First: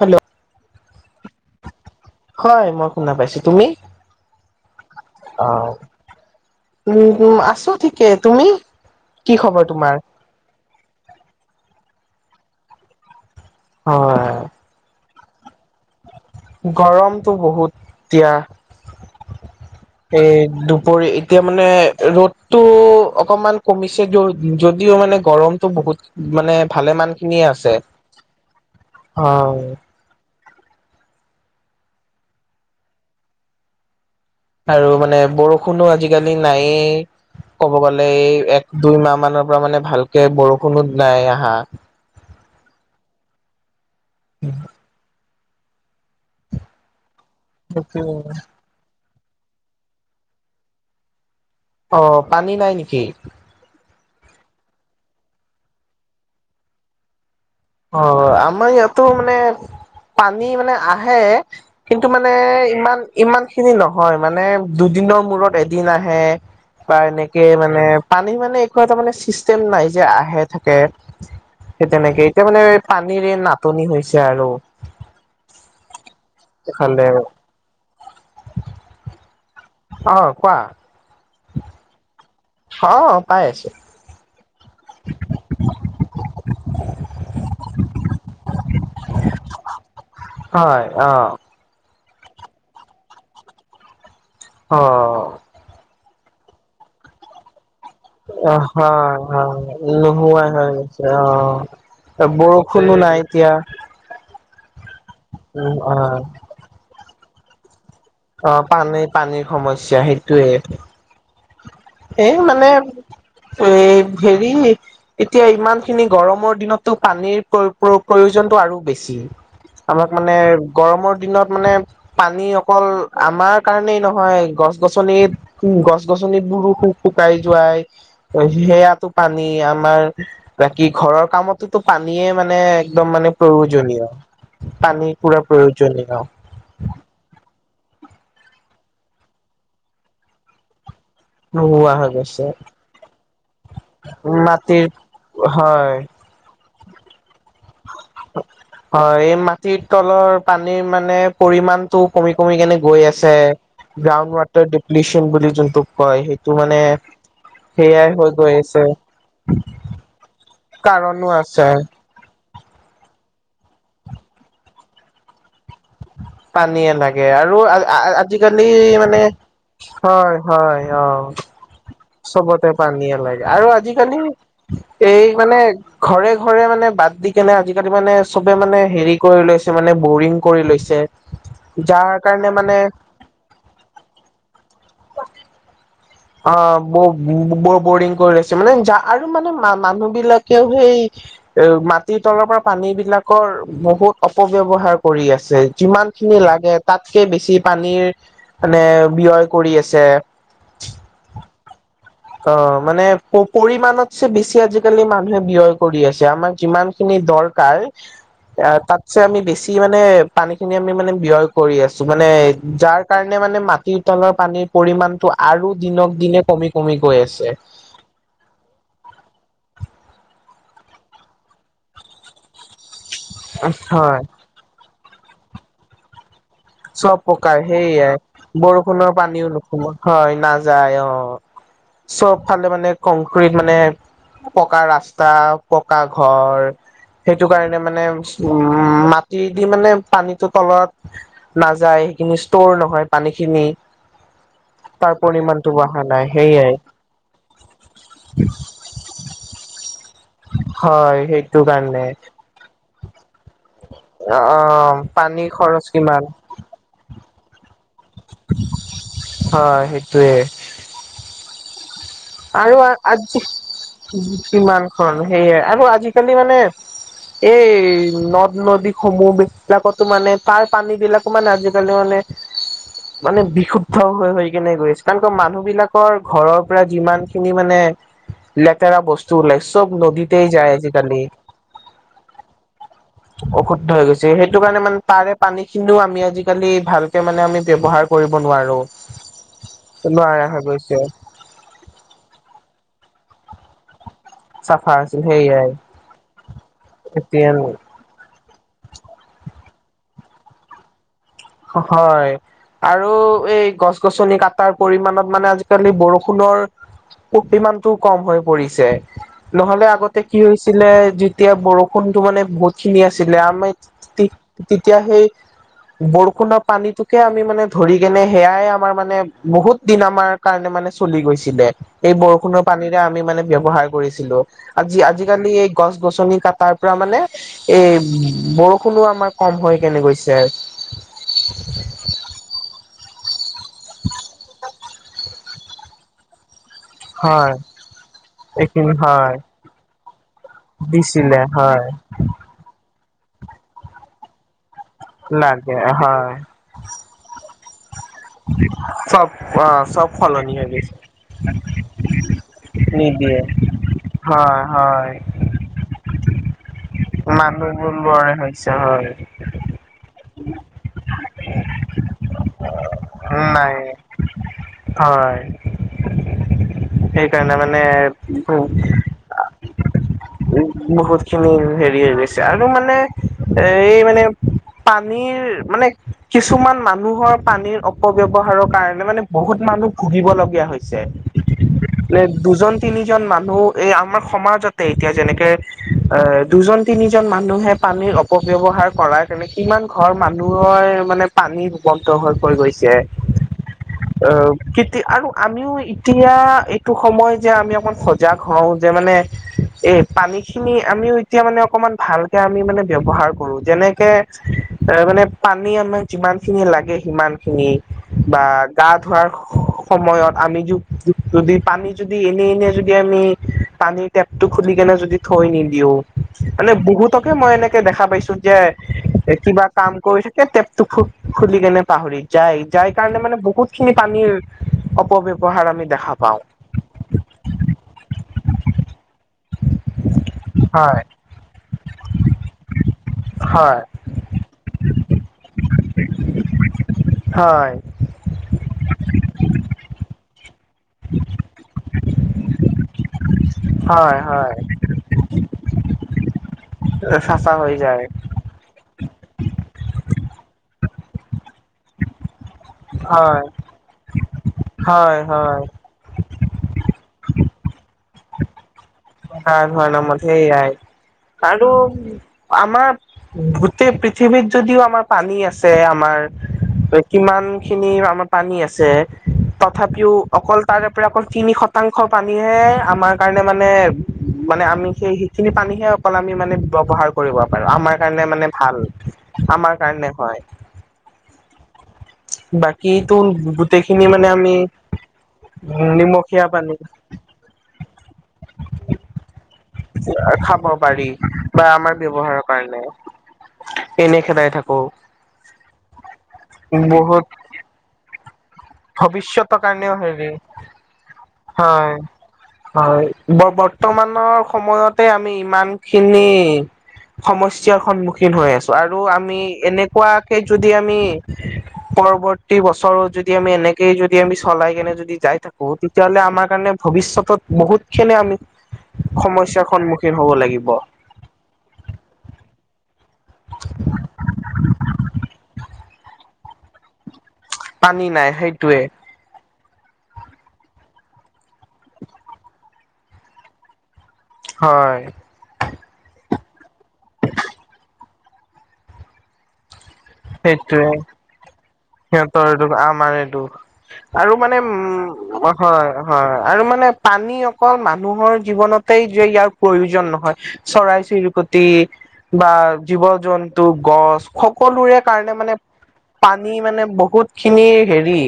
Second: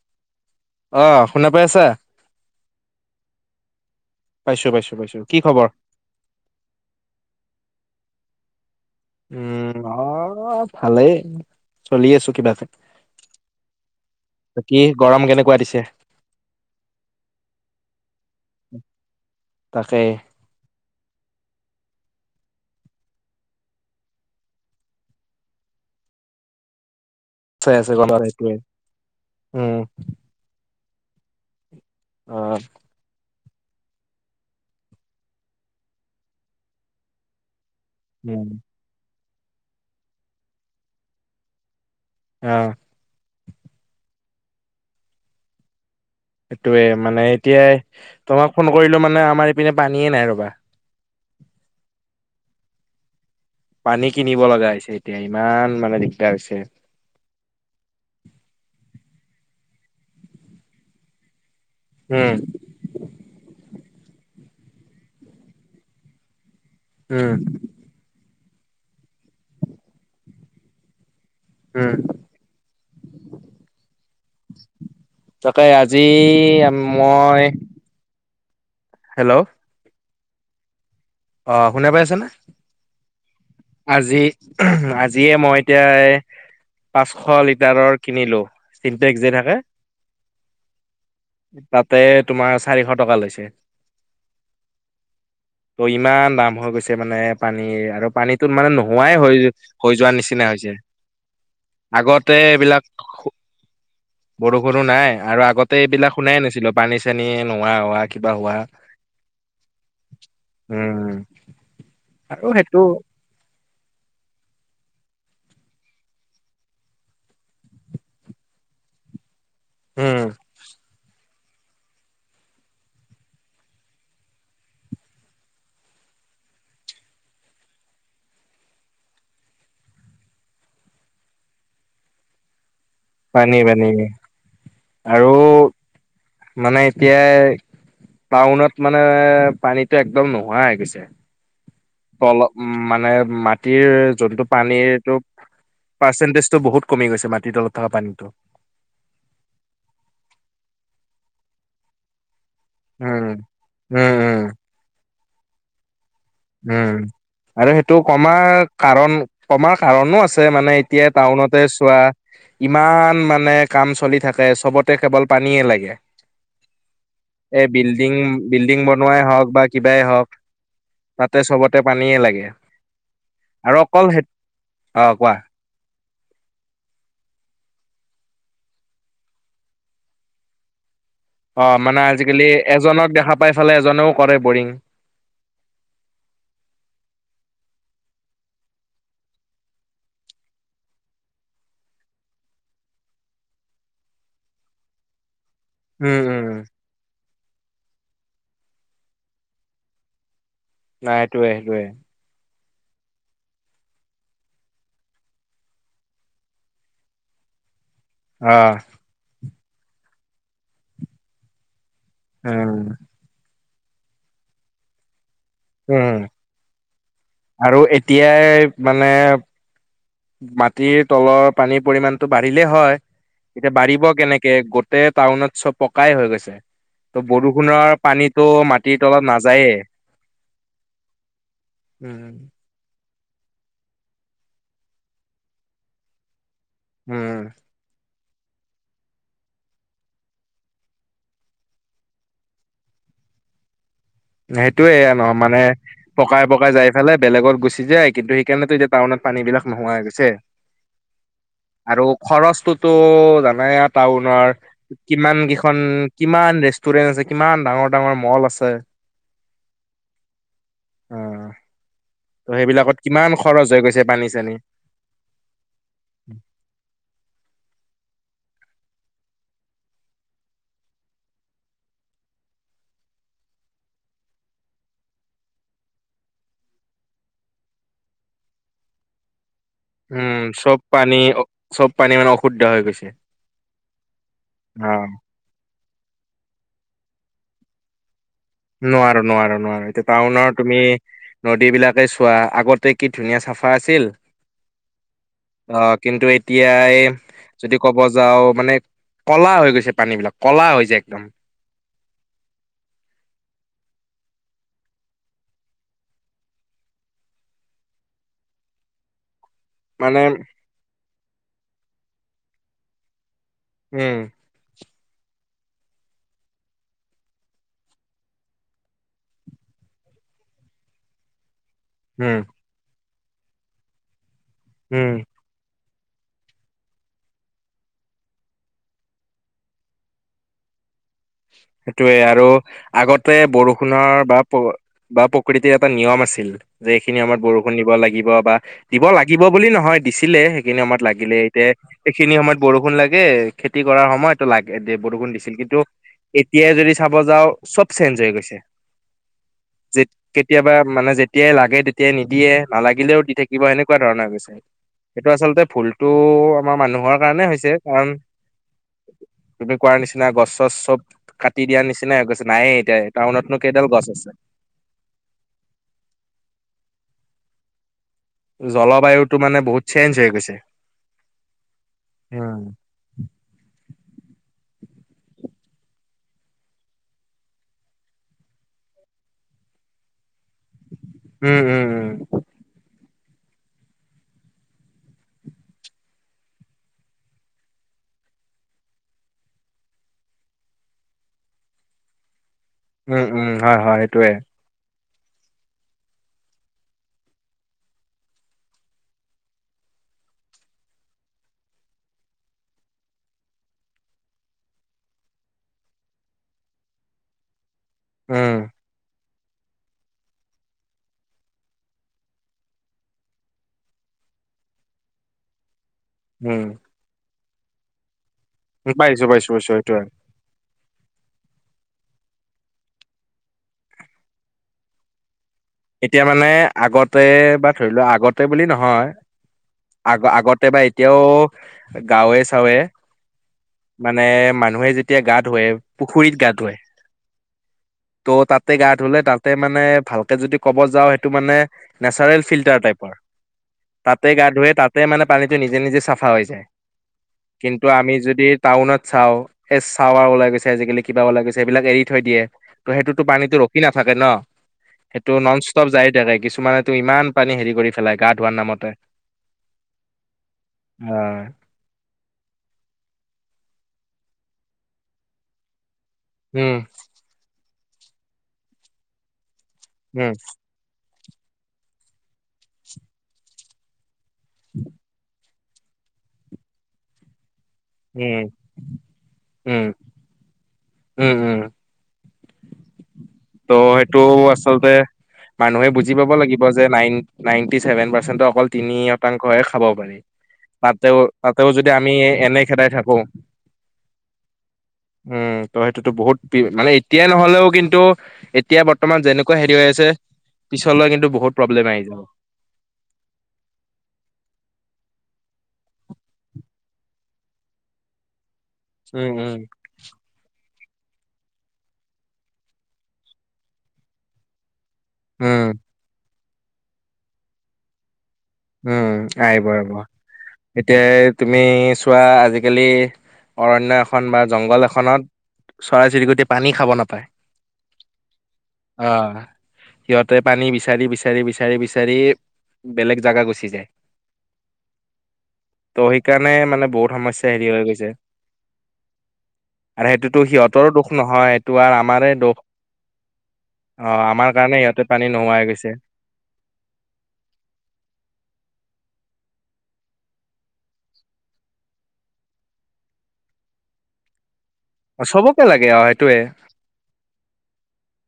Hello! অ', শুনা পাই আছা? হয়, মই শুনা পাইছোঁ তুমি? পাইছোঁ, পাইছোঁ। অ', উম, আছোঁ ঠিকে, তুমি? কি উম, খবৰ তোমাৰ? অ', ভালেই, চলি আছোঁ কিবাকে। হয়। বাকী গৰম কেনেকুৱা দিছে? গৰমটো বহুত দিয়া। তাকে এই দুপৰী-এতিয়া মানে ৰ'দটো অকমান কমিছে য-যদিও মানে গৰমটো বহুত মানে ভালেমান খিনিয় আছে চাই গম সেইটোৱে অ' উম, আহ আৰু মানে বৰষুণো আজিকালি নাইেই ক'ব গ'লে এই উম, এক দুই মাহ মানৰ পৰা মানে ভালকে বৰষুণো নাই আহা। অ' উম। সেইটয়ে মানে এতিয়া তোমাক ফোন কৰিলো মানে আমাৰ ইপিনে পানীয়ে নাই ৰবা, অ' পানী নাই নেকি? পানী কিনিব লগা হৈছে এতিয়া ইমান মানে দিগদাৰ হৈছে। তটো মানে পানী মানে আহে। কিন্তু মানে উম, ইমান ইমান খিনি নহয় মানে দুদিনৰ মূৰত এদিন আহে। বা উম, এনেকে মানে পানী মানে একো এটা মানে চিষ্টেম নাই যে আহে থাকে সেই উম, তেনেকে এতিয়া মানে পানীৰে নাটনি হৈছে আৰু তাকে আজি এইফালে মই হেল্ল' আহ কোৱা অ' শুনে পাই আছেনে? অ' পাই আছো। আজিয়ে মই এতিয়া পাঁচশ লিটাৰৰ কিনিলো। চিম্পে্ যে থাকে, হয় অ'। তাতে তোমাৰ চাৰিশ টকা লৈছে। অ' ত' ইমান দাম হৈ গৈছে মানে পানীৰ আৰু পানীটোত মানে নোহোৱাই হয় হৈ হয় হৈ যোৱাৰ নোহোৱা নিচিনা হৈ হৈছে। গৈছে অ আগতে এইবিলাক বৰষুণো নাই এতিয়া বৰষুণো নাই আৰু আগতে উম অ এইবিলাক শুনাই নাছিলোঁ, পানী, চানী নোহোৱা হোৱা কিবা অ', হোৱা পানেই-পানীৰ সমস্যা সেইটোৱে। উম সেই আৰু মানে সেইটো এই হেৰি এতিয়া ইমানখিনি গৰমৰ দিনতো পানীৰ প্ৰ-প্ৰ-প্ৰয়োজনটো আৰু বেছ চি, আমাক উম মানে গৰমৰ দিনত মানে পানী অকল আমাৰ কাৰণেই নহয়, গছ গছনিত-গছ গছ গছনিত বোৰো শু-শুকাই যোৱাই, সেয়াটো পানী আমাৰ বাকী [unintelligible] ঘৰৰ কামতোতো পানীয়ে মানে একদম মানে পানী পানী প্ৰয়োজনীয়। পানী আৰু পুৰা প্ৰয়োজনীয়। মানে এতিয়া টাউনত মানে পানীতো একদম নোহোৱা হৈ গৈছে। নোহোৱা হৈ তল গৈছে উম মানে মাটিৰ যোনটো মাটিৰ পানীৰটো। হয় পাৰ্চেন্টেজটো বহুত কমি গৈছে মানে। হয় এই মাটিৰ তলৰ পানীৰ মানে পৰিমাণতটো কমি। কমি কেনে গৈ আছে উম, উম, গ্ৰাউণ্ড উম, ৱাটাৰ দিপ্লিছিয়ান বুলি যোনটো। উম আৰু সেইটো হৈ কমাৰ গৈ আছে। কাৰণ কমাৰ কাৰণো আছে। মানে এতিয়া কাৰণো টাউনতে আছে চোৱা ইমান মান। মানে কাম চলি থাকে চবতে কেৱল পানীয়ে লাগে। পানীয়ে লাগে আৰু এই বিল্ডিং আজিকালি বিল্ডিং মানে বনোৱাই হওঁক বা কিবাই হওঁক। হয় হয় অ তাতে চবতে পানী। চবতে পানী লাগে আৰু আজিকালি সেই অ' এই কোৱা। মানে। ঘৰে ঘৰে মানে বাদ দি কেনে আজিকালি মানে চবে মানে হেৰি কৰি লৈছে মানে বৰিং কৰি লৈছে। অ মানে যাৰ আজিকালি কাৰণে মানে এজনক দেখা পাই ফালে এজনেও কৰে বৰিং। অ ব ব বৰিং কৰি লৈছে মানে আৰু মানে মানুহ বিলাকেও সেই। এ মাটিৰ তলৰ পৰা পানী বিলাকৰ বহুত অপব্যৱহাৰ কৰি আছে। যিমান উম, খিনি উম, লাগে তাত। বেছি পানীৰ মানে ব্যয় কৰি আছে। নাই সেইটোয়ে সেইটোয়ে। অ মানে পৰিমাণত চে বেছি আজিকালি মানুহে ব্যয় কৰি আছে আমাৰ যিমান খিনি দ। অ' [unintelligible] তাত যে আমি বেছি মানে পানী খিনি আমি মানে ব্যয় কৰি আছো। মানে উম, যাৰ কাৰণে মানে মাটিৰ তলৰ পানীৰ পৰিমানটো আৰু উম। দিনক দিনে কমি। কমি গৈ আছে আৰু এতিয়াই মানে। মাটিৰ তলৰ পানীৰ পৰিমানতটো বাঢ়িলেই হয় এতিয়া বাঢ়িব হয় কেনেকে। গোটে টাউনত চব পকাই হৈ গৈছে। চব ত' পকাৰ বৰষুণৰ সেইয়াই পানীতো মাটিৰ বৰষুণৰ তলত পানীও নাযায়ে [unintelligible] হয় নাযায় অ। উম চবফালে মানে কংক্ৰিট মানে পকা ৰাস্তা পকা ঘৰ। সেইটো কাৰণে মানে উম মাটি দি মানে পানীটো তলত। নাযায় সেইখিনি ষ্টৰ নহয় পানীখিনি। সেইটোয়ে তাৰ নহ মানে পৰিমাণটো বঢ়া নাই পকাই পকাই সেইয়াই যাই ফেলে বেলেগত গুচি যায় কিন্তু সেইকাৰণেতো এতিয়া টাউনত। পানী বিলাক নোহোৱা গৈছে হয় সেইটো আৰু কাৰণে খৰচটো। টো জানাই টাউনৰ অ', কিমান পানী কেইখন খৰচ কিমান ৰেষ্টুৰেন্ট আছে। কিমান ডাঙৰ ডাঙৰ মল আছে। হয় সেইটোৱে। [inaudible] আৰু সেইবিলাকত আ কিমান খৰচ হৈ গৈছে পানী [unintelligible] চানী কিমান খন সেয়ে আৰু আজিকালি মানে। এই ন। নদীসমূহ এইবিলাকতো মানে তাৰ পানী বিলাকো মানে আজিকালি মানে। মানে বিশুদ্ধ হৈ হৈ কেনে গৈ আছে কাৰণ কিয় মানুহ বিলাকৰ ঘৰৰ পৰা। যিমান খিনি মানে লেতেৰা বস্তু ওলাইছে। উম চব পানী চব পানী মানে অশুদ্ধ হৈ গৈছে। অশুদ্ধ হৈ গৈছে সেইটো কাৰণে মানে অ' তাৰে পানী খিনিও আমি আজিকালি ভালকে মানে আমি ব্যৱহাৰ। নোৱাৰো নোৱাৰো নোৱাৰো এতিয়া নোৱাৰা টাউনৰ হৈ তুমি গৈছে নদী বিলাক। চোৱা আগতে কি ধুনীয়া চাফা আছিল। চাফা আছিল। সেইয়াই অ কিন্তু এতিয়াই এতিয়া যদি ক'ব যাওঁ মানে কলা হৈ গৈছে। পানী বিলাক ক'লা হৈ যায় একদম। হয় আৰু এই গছ-গছনি কটাৰ পৰিমানত মানে আজিকালি বৰষুণৰ। [unintelligible] পৰিমানটো কম হৈ পৰিছে। নহলে আগতে মানে কি হৈছিলে যেতিয়া বৰষুণতো মানে বহুত খিনি আছিল। [unintelligible] উম, তে-তেতিয়া সেই বৰ বৰষুণৰ পানীটোকে আমি মানে ধৰি কেনে, সেয়াই আমাৰ মানে, বহুত দিন আমাৰ কাৰণে মানে, চলি গৈছিলে। এই উম, বৰষুণৰ পানীৰে আমি মানে ব্যৱহাৰ কৰিছিলো আজি উম। আজিকালি এই গছ-গছনি কাটাৰ পৰা মানে, এই, বৰষুণো আমাৰ কম হয় কেনে গৈছে। সেইটোৱেই আৰু আগতে বৰষুণৰ, বা প বা প্ৰকৃতিৰ এটা নিয়ম আছিল যে এইখিনি সময়ত হয় বৰষুণ দিব লাগিব বা এইখিনি দিব হয় লাগিব বুলি নহয় দিছিলে, সেইখিনি সময়ত লাগিলে, দিছিলে এতিয়া হয় সেইখিনি সময়ত বৰষুণ লাগ গে, খেতি কৰাৰ সময়ত লাগে, দে, বৰষুণ দিছিল। কিন্তু, লাগে হয় এতিয়াই যদি চাব যাওঁ, চব চেঞ্জ হৈ গৈছে। চব অ চব সলনি হৈ কেতিয়াবা গৈছে। মানে যেতিয়াই লাগে তেতিয়াই নিদিয়ে নালাগিলেও দি নিদিয়ে থাকিব সেনেকুৱা ধৰণৰ হৈ গৈছে। হয় হয় সেইটো আচলতে ভুলটো আমাৰ মানুহৰ কাৰণে হৈছে, মানুহবোৰ কাৰণ লৰে হৈছে হয়। তুমি কোৱাৰ নিচিনা, গছ-চছ চব কাটি দিয়াৰ নিচিনাই হৈ গৈছে, নায়েই এতিয়া টাউনতনো নাই কেইডাল গছ আছে? হয় সেইকাৰণে, মানে জলবায়ুটো মানে বহুত চেঞ্জ হৈ গৈছে। বহুতখিনি, হেৰি হৈ গৈছে উম আৰু মানে, এই মানে পানীৰ, মানে কিছুমান মানুহৰ পানীৰ অপব্যৱহাৰৰ কাৰণে, মানে বহুত মানুহ খুব ভুগিব লগীয়া হৈছে। ছে, উম উম এই দুজন-তিনিজন মানুহ, এই আমাৰ সমাজতে এতিয়া যেনেকে অ' দুজন তিনিজন মানুহে পানীৰ অপব্যৱহাৰ কৰাৰ কাৰনে কিমান ঘৰ মানুহৰ মানে পানী বন্ধ হৈ পৰি গৈছে। উম উম উম, হয় হয় সেইটোয়ে অ' আৰু আমিও এতিয়া এইটো সময় যে আমি অকমান সজাগ হওঁ যে মানে। এই পানী খিনি আমিও এতিয়া মানে অকমান ভালকে আমি মানে ব্যৱহাৰ কৰো। যেনেকে, তাৰ মানে পানী আমাক যিমান খিনি লাগে, সিমান খিনি বা উম গা ধোৱাৰ সময়ত আমি য যদি পানী যদি এনে এনে যদি আমি পানীৰ টেপ টো খুলি কেনে যদি থৈ নিদিও, উম মানে বহুতকে মই এনেকে দেখা পাইছো। যে পাইছো পাইছো কিবা পাইছো কাম সেইটোয়ে কৰি থাকে টেপ টো খুলি কেনে পাহৰি যায়, যাই কাৰণে মানে বহুত খিনি পানীৰ অপব্যৱ এতিয়া মানে আগতে বা ধৰি লোৱা আগতে বুলি নহয়। আগ আগতে বা হয়, এতিয়াও গাওৱে চাওঁৱে হয়। মানে মানুহে যেতিয়া গা-ধুৱে পুখুৰীত গা-ধুৱে। হয়। ত' তাতে গা-ধুলে তাতে মানে ভাল। ক'ব যাওঁ, সেইটো মানে নেচাৰেল ফিল্টাৰ টাইপৰ। হয়, তাতে হয়। গা-ধুৱে তাতে মানে পানীটো নিজে নিজে চাফা হৈ যায়। চাফা হৈ কিন্তু, যায়। আমি যদি টাউনত চাও এ চাৱাৰ ওলাই গৈছে আজিকালি। কিবা ওলাই গৈছে, সেইবিলাক এৰি থৈ দিয়ে আৰু সেইটোতো হয়, পানীতো ৰখি নাথাকে ন। হয়, টো নন হয়। ষ্টপ যায় থাকে, কিছুমানে তু ইমান পানী হেৰি কৰি পেলাই গা-ধুৱাৰ নামতে। গা-ধুৱাৰ নামত সেইয়াই, আৰু আমাৰ গোটেই পৃথিৱীত যদিও আমাৰ পানী আছে, আমাৰ উম কিমান খিনি আমাৰ পানী আছে, তথাপিও উম অকল তাৰে পৰা অকল তিনি শতাংশ পানীহে আমাৰ কাৰণে মানে। মানে আমি সেই সেইখিনি পানীহে অকল আমি মানে ব্যৱহাৰ কৰিব। পাৰোঁ, আমাৰ কাৰণে উম মানে ভাল আমাৰ উম কাৰণে হয়। উম উম বাকীতো ত' গোটেইখিনি সেইটো মানে আমি আচলতে মানুহে উম, বুজি পাব নিমখীয়া লাগিব পানী যে নাইন নাইনটি চছেভেন পাৰ্চেনতৰ অকল তিনি শতাংশহে খাব পাৰি। খাব পাৰি তাতও, বা তাতও যদি আমাৰ আমি ব্যৱহাৰৰ এনে কাৰণে খেদাই থাকো এনে খেদাই থাকো উম ত' সেইটোতো বহুত [unintelligible] মানে বহুত এতিয়াই নহলেও কিন্তু এতিয়া বৰ্তমান ভৱিষ্যতৰ যেনেকুৱা হেৰি হৈ কাৰণেও আছে পিছলৈ কিন্তু বহুত প্ৰব্লেম হয় আহি যাব। হয় ব বৰ্তমানৰ সময়তে আমি। ইমান খিনি সমস্যাৰ সন্মুখীন হৈ আছ আৰু উম, আমি উম, এনেকুৱাকে যদি আমি পৰৱৰ্তী বছৰত যদ যদি আমি এনেকেই যদি আমি চলাই কেনে যদি যাই উম, থাকো তেতিয়াহ'লে আমাক কাৰণে ভৱিষ্যতত বহুত খেনে আমি উম আহিব সমস্যাৰ আহিব সন্মুখীন হ'ব লাগিব এতিয়া তুমি চোৱা আজিকালি অৰণ্য এখন বা জংঘল এখনত চৰাই চিৰিকটি পানী খাব নাপায়' পানী নাই সেইটোৱে। অ', সিহঁতে পানী বিচাৰি, বিচাৰি, বিচাৰি, বিচাৰি বেলেগ জাগা গুচি যায়। হয় [inaudible] সেই কাৰণে মানে বহুত সমস্যা হেৰি হৈ গৈছে। [inaudible] আৰু সেইটোতো সিহঁতৰো সেইটোৱে দুখ নহয় আৰু আমাৰে সিহঁতৰ দোষ এইটো, আমাৰ এইটো অ', আৰু আমাৰ মানে কাৰণে সিহঁতে পানী উ নোহোৱা হৈ গৈছে। হয় হয় আৰু মানে পানী অকল মানুহৰ জীৱনতেই যে ইয়াৰ প্ৰয়োজন নহয় চৰাই চিৰিকটি বা জীৱ-জন্তু, গছ সকলোৰে কাৰণে মানে চবকে লাগে অ', পা সেইটোয়ে। নী মানে বহুত খিনি হেৰি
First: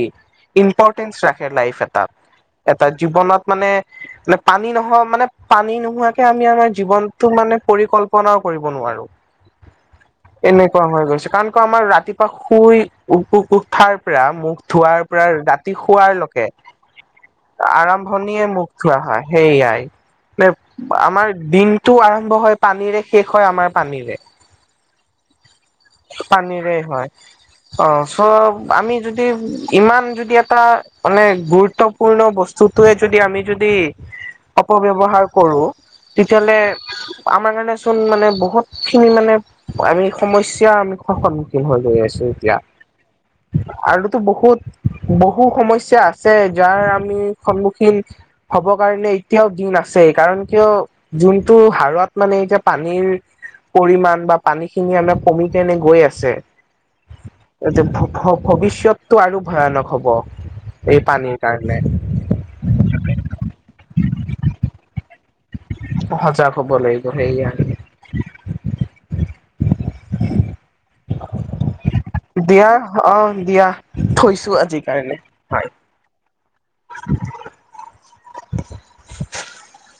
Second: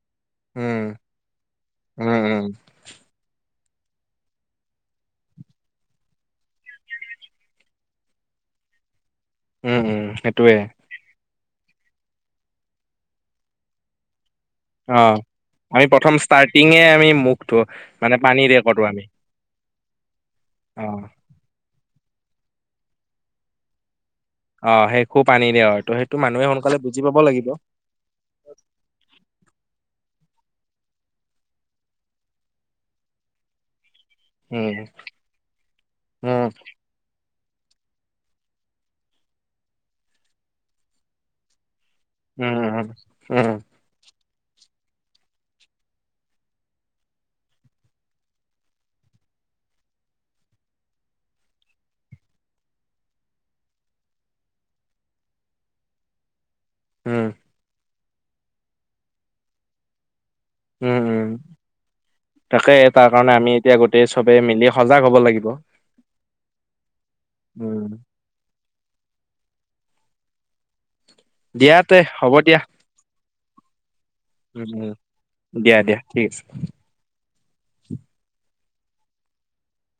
উম, ইম্পৰটেঞ্চ ৰাখে লাইফ উম, এটাত উম, এটা জীৱনত মানে পানী নহও মানে পানী নোহোৱাকেও আমি আমাৰ জীৱনতটো মানে পৰিকল্পনা কৰিব নোৱাৰো উম, উম, সেইটোৱে এনেকুৱা হৈ গৈছে কাৰণ পুৱা আমাৰ ৰাতিপুৱা শুই উ উ উঠাৰ প্ৰৰা মুখ ধোৱাৰ অ', পৰা ৰাতি আমি প্ৰথম শুৱাৰ লকে ষ্টাৰ্টিঙে আমি মুখটো মানে আৰম্ভণিয়ে পানীৰে মুখ কৰো ধোৱা আমি হয় সেই য়াই, নে অ', আমাৰ দিনটো আৰম্ভ হয় পানীৰে, শেষ হয় আমাৰ পানীৰে। অ শেষো পানীৰে হয়। ত' সেইটো মানুহে পানীৰে সোনকালে বুজি হয় পাব লাগিব। অ চব আমি যদি ইমান যদি এটা মানে গুৰুত্বপূৰ্ণ বস্তুটোয়ে যদি আমি যদি উম, অপব্যৱহাৰ কৰো, উম, তেতিয়াহলে আমাৰ কাৰণে চোন মানে বহুত খিনি মানে আমি সমস্যা আমি সন্মুখীন হৈ গৈ আছো উম উম উম। তো বহুত বহু সমস্যা আছে যাৰ আমি সন্মুখীন হব কাৰণে এতিয়াও দিন আছে কাৰণ কিয় যোনটো হাৰুৱাত মানে এতিয়া পানীৰ পৰিমাণ বা পানী খিনি আমাক কমি কেনে গৈ আছে উম, এই যে ভ- ভ-ভৱিষ্যতটো আৰু ভয়ানক হব। উম এই উম, পানীৰ কাৰণে তাকে তাৰ কাৰণে আমি এতিয়া গোটেই চবে মিলি সজাগ হব লাগ সজাগ হ'ব লাগিব সেইয়া উম, দিয়া তে হ'ব [unintelligible] দিয়া অ দিয়া, থৈছো উম, আজিৰ উম, কাৰনে, হয়। দিয়া দিয়া ঠিক আছে। [inaudible] [inaudible]